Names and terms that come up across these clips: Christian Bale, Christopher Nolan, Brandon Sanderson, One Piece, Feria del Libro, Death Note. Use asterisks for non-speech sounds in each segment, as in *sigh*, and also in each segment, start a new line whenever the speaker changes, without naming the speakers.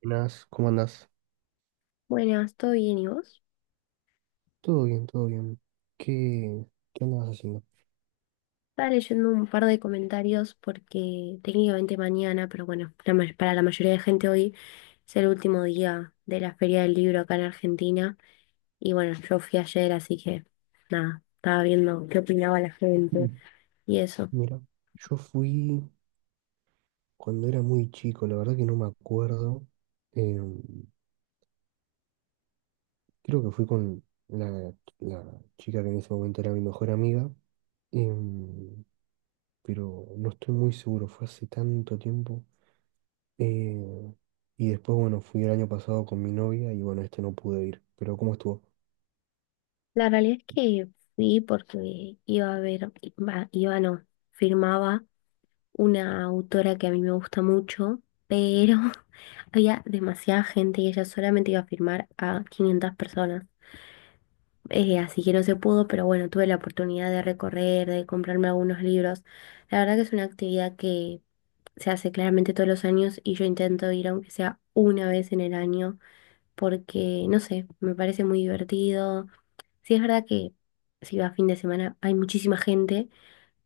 Buenas, ¿cómo andas?
Buenas, ¿todo bien y vos?
Todo bien, todo bien. ¿Qué, qué andabas haciendo?
Estaba leyendo un par de comentarios porque técnicamente mañana, pero bueno, para la mayoría de gente hoy es el último día de la Feria del Libro acá en Argentina. Y bueno, yo fui ayer, así que nada, estaba viendo qué opinaba la gente
Mm.
y eso.
Mira, yo fui cuando era muy chico, la verdad que no me acuerdo. eh, Creo que fui con la, la chica que en ese momento era mi mejor amiga, eh, pero no estoy muy seguro, fue hace tanto tiempo. eh, y después, bueno, fui el año pasado con mi novia y bueno, este no pude ir, pero ¿cómo estuvo?
La realidad es que fui porque iba a ver, iba no, firmaba una autora que a mí me gusta mucho, pero *laughs* había demasiada gente y ella solamente iba a firmar a 500 personas. Así que no se pudo, pero bueno, tuve la oportunidad de recorrer, de comprarme algunos libros. La verdad que es una actividad que se hace claramente todos los años y yo intento ir aunque sea una vez en el año porque, no sé, me parece muy divertido. Sí, es verdad que si va a fin de semana hay muchísima gente,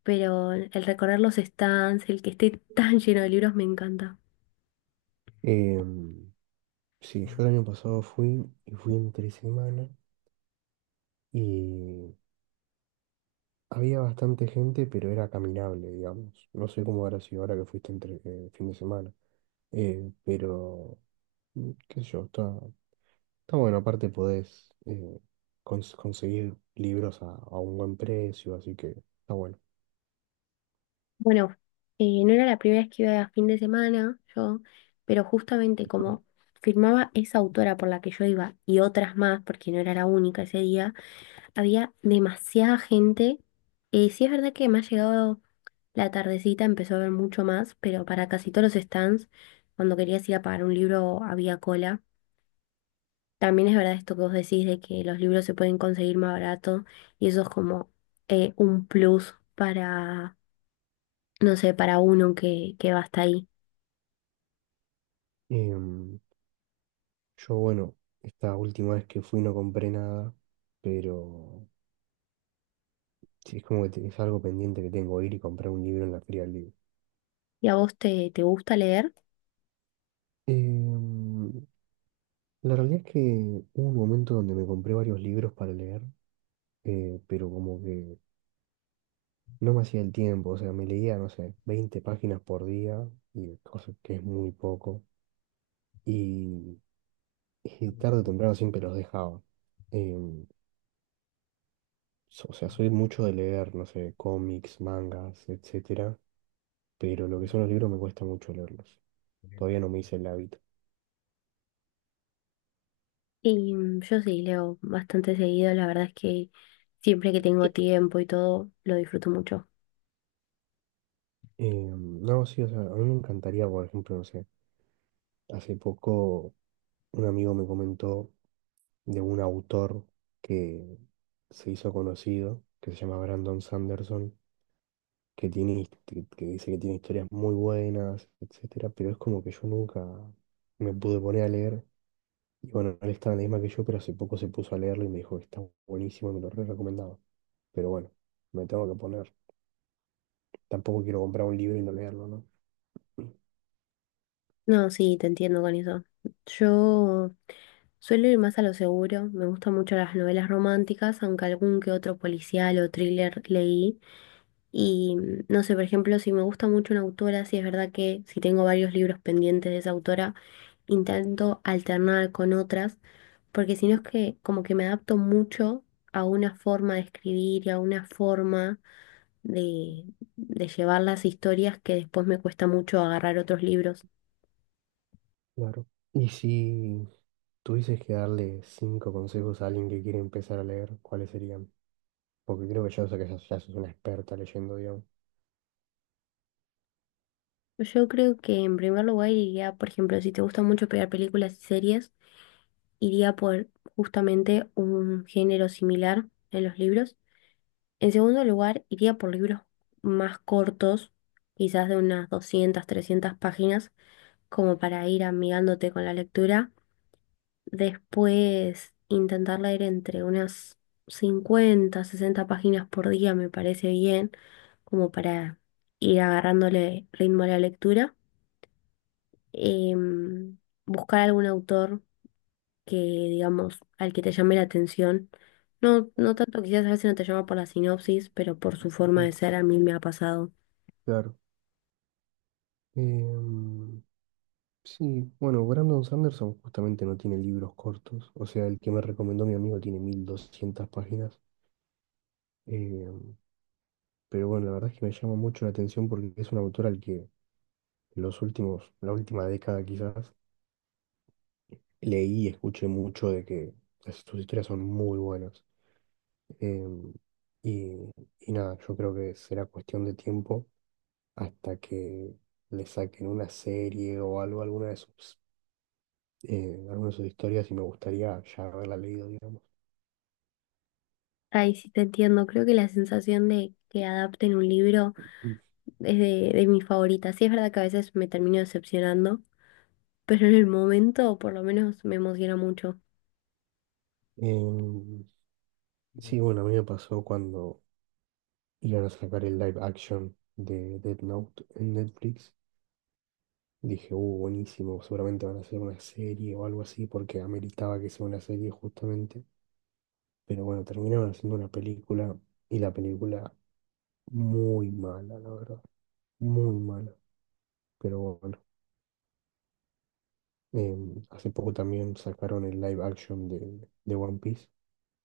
pero el recorrer los stands, el que esté *laughs* tan lleno de libros me encanta.
Eh, sí, yo el año pasado fui y fui entre semana. Y había bastante gente, pero era caminable, digamos. No sé cómo habrá sido ahora que fuiste entre fin de semana. Pero qué sé yo, está bueno. Aparte podés conseguir libros a un buen precio, así que está bueno.
Bueno, no era la primera vez que iba a fin de semana yo, pero justamente como firmaba esa autora por la que yo iba y otras más, porque no era la única ese día, había demasiada gente. Sí, es verdad que me ha llegado la tardecita, empezó a haber mucho más, pero para casi todos los stands, cuando querías ir a pagar un libro había cola. También es verdad esto que vos decís de que los libros se pueden conseguir más barato y eso es como un plus para, no sé, para uno que va hasta ahí.
Em, yo, bueno, esta última vez que fui no compré nada, pero sí, es como que es algo pendiente que tengo, ir y comprar un libro en la Feria del Libro.
¿Y a vos te gusta leer?
Em, La realidad es que hubo un momento donde me compré varios libros para leer, pero como que no me hacía el tiempo, o sea, me leía, no sé, 20 páginas por día, y cosa que es muy poco, y, y tarde o temprano siempre los dejaba. Em, o sea, soy mucho de leer, no sé, cómics, mangas, etcétera, pero lo que son los libros me cuesta mucho leerlos. Todavía no me hice el hábito.
Y yo sí, leo bastante seguido, la verdad es que siempre que tengo tiempo y todo, lo disfruto mucho.
No, sí, o sea, a mí me encantaría, por ejemplo, no sé, hace poco un amigo me comentó de un autor que se hizo conocido, que se llama Brandon Sanderson, que que dice que tiene historias muy buenas, etcétera, pero es como que yo nunca me pude poner a leer. Y bueno, él estaba en la misma que yo, pero hace poco se puso a leerlo y me dijo que está buenísimo y me lo re recomendaba. Pero bueno, me tengo que poner. Tampoco quiero comprar un libro y no leerlo, ¿no?
No, sí, te entiendo con eso. Yo suelo ir más a lo seguro, me gustan mucho las novelas románticas, aunque algún que otro policial o thriller leí. Y no sé, por ejemplo, si me gusta mucho una autora, sí es verdad que si tengo varios libros pendientes de esa autora, intento alternar con otras, porque si no es que como que me adapto mucho a una forma de escribir y a una forma de, de llevar las historias que después me cuesta mucho agarrar otros libros.
Claro. Y si tuvieses que darle 5 consejos a alguien que quiere empezar a leer, ¿cuáles serían? Porque creo que ya, o sea, ya sos una experta leyendo, digamos.
Yo creo que en primer lugar iría, por ejemplo, si te gusta mucho pegar películas y series, iría por justamente un género similar en los libros. En segundo lugar, iría por libros más cortos, quizás de unas 200 300 páginas como para ir amigándote con la lectura. Después intentar leer entre unas 50, 60 páginas por día me parece bien, como para ir agarrándole ritmo a la lectura. Em, Buscar algún autor que, digamos, al que te llame la atención. No, no tanto quizás a veces no te llama por la sinopsis, pero por su forma
Mm.
de ser a mí me ha pasado.
Claro. Em, sí, bueno, Brandon Sanderson justamente no tiene libros cortos, o sea, el que me recomendó mi amigo tiene 1.200 páginas. Em, pero bueno, la verdad es que me llama mucho la atención porque es un autor al que en la última década quizás, leí y escuché mucho de que sus historias son muy buenas. Em, y, y nada, yo creo que será cuestión de tiempo hasta que le saquen una serie o algo, alguna de sus historias y me gustaría ya haberla leído, digamos.
Ay, sí, te entiendo. Creo que la sensación de que adapten un libro
Mm.
es de mis favoritas. Sí, es verdad que a veces me termino decepcionando, pero en el momento por lo menos me emociona mucho.
Em, sí, bueno, a mí me pasó cuando iban a sacar el live action de Death Note en Netflix. Dije, buenísimo, seguramente van a hacer una serie o algo así, porque ameritaba que sea una serie justamente. Pero bueno, terminaron haciendo una película y la película muy mala, la verdad, muy mala. Pero bueno. Hace poco también sacaron el live action de One Piece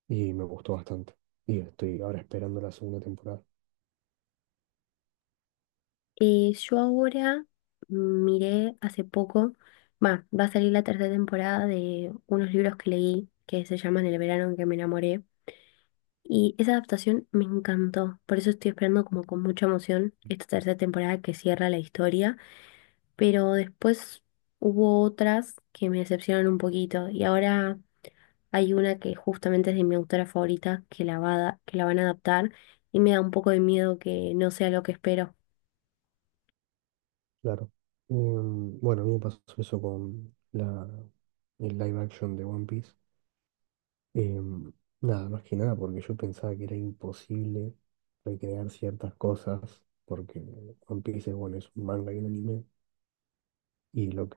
y me gustó bastante. Y estoy ahora esperando la segunda temporada,
Yo ahora miré hace poco, va a salir la tercera temporada de unos libros que leí que se llaman El verano en que me enamoré. Y esa adaptación me encantó, por eso estoy esperando como con mucha emoción esta tercera temporada que cierra la historia, pero después hubo otras que me decepcionaron un poquito y ahora hay una que justamente es de mi autora favorita, que la van a adaptar, y me da un poco de miedo que no sea lo que espero.
claro. Bueno, a mí me pasó eso con el live action de One Piece. Em, Nada, más que nada porque yo pensaba que era imposible recrear ciertas cosas porque One Piece es, bueno, es un manga y un anime. Y lo que,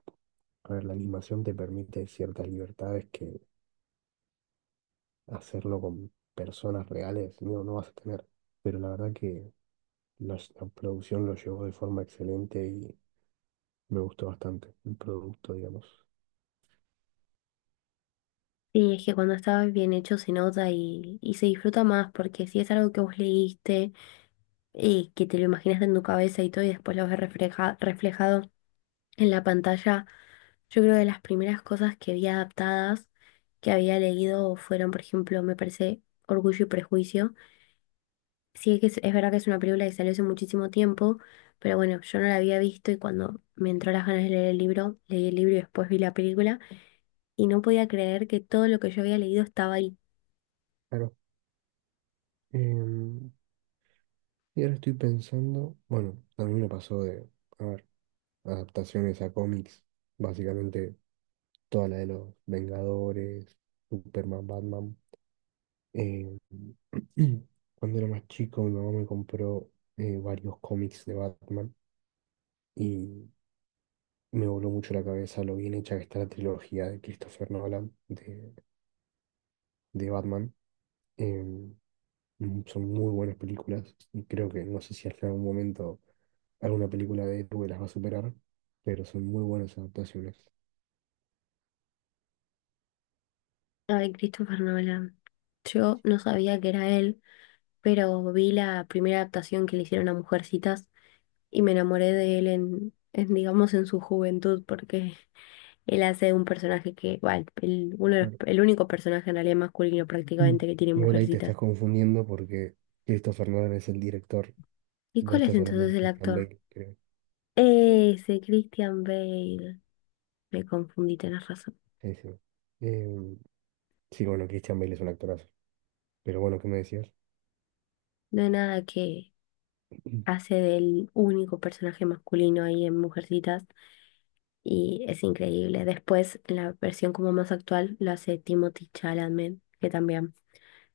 a ver, la animación te permite ciertas libertades que hacerlo con personas reales, no vas a tener. Pero la verdad que la producción lo llevó de forma excelente y me gustó bastante el producto, digamos.
Y es que cuando está bien hecho se nota y se disfruta más, porque si es algo que vos leíste, que te lo imaginaste en tu cabeza y todo, y después lo ves reflejado en la pantalla, yo creo que las primeras cosas que vi adaptadas, que había leído, fueron, por ejemplo, me parece Orgullo y Prejuicio. Sí, que es verdad que es una película que salió hace muchísimo tiempo, pero bueno, yo no la había visto y cuando me entró las ganas de leer el libro, leí el libro y después vi la película y no podía creer que todo lo que yo había leído estaba ahí.
Claro. em, y ahora estoy pensando, bueno, a mí me pasó de, a ver, adaptaciones a cómics, básicamente toda la de los Vengadores, Superman, Batman. em, *clears throat* Cuando era más chico, mi mamá me compró varios cómics de Batman. Y me voló mucho la cabeza lo bien hecha que está la trilogía de Christopher Nolan, de Batman. Em, Son muy buenas películas y creo que no sé si hasta algún momento alguna película de héroe las va a superar, pero son muy buenas adaptaciones.
Ay, Christopher Nolan. Yo no sabía que era él, pero vi la primera adaptación que le hicieron a Mujercitas y me enamoré de él en, digamos, en su juventud, porque *laughs* él hace un personaje que, bueno, el, uno de los-
Claro.
el único personaje en realidad masculino
Mm.
prácticamente que tiene
Igual ahí te
Mujercitas.
estás confundiendo porque Christopher Nolan es el director.
¿Y
Vos
cuál es
estás hablando de
entonces el
Christian
actor?
Bale, creo.
Ese Christian Bale. Me confundí, tenés razón.
Sí, sí. Em, sí, bueno, Christian Bale es un actorazo. Pero bueno, ¿qué me decías?
No hay nada que hace del único personaje masculino ahí en Mujercitas y es increíble. Después, en la versión como más actual, lo hace Timothy Chalamet, que también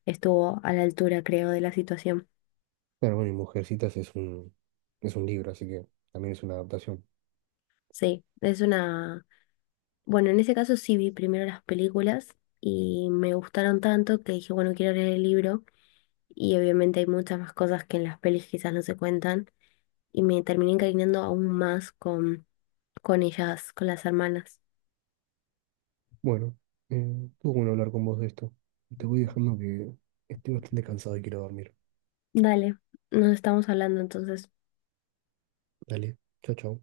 estuvo a la altura, creo, de la situación.
Claro, bueno, y Mujercitas es un libro, así que también es una adaptación.
Sí, es una... Bueno, en ese caso sí vi primero las películas y me gustaron tanto que dije, bueno, quiero leer el libro y obviamente hay muchas más cosas que en las pelis quizás no se cuentan y me terminé encariñando aún más con, ellas, con las hermanas.
Bueno, estuvo bueno hablar con vos de esto. Te voy dejando que estoy bastante cansado y quiero dormir.
Dale, nos estamos hablando entonces.
Dale, chao, chao.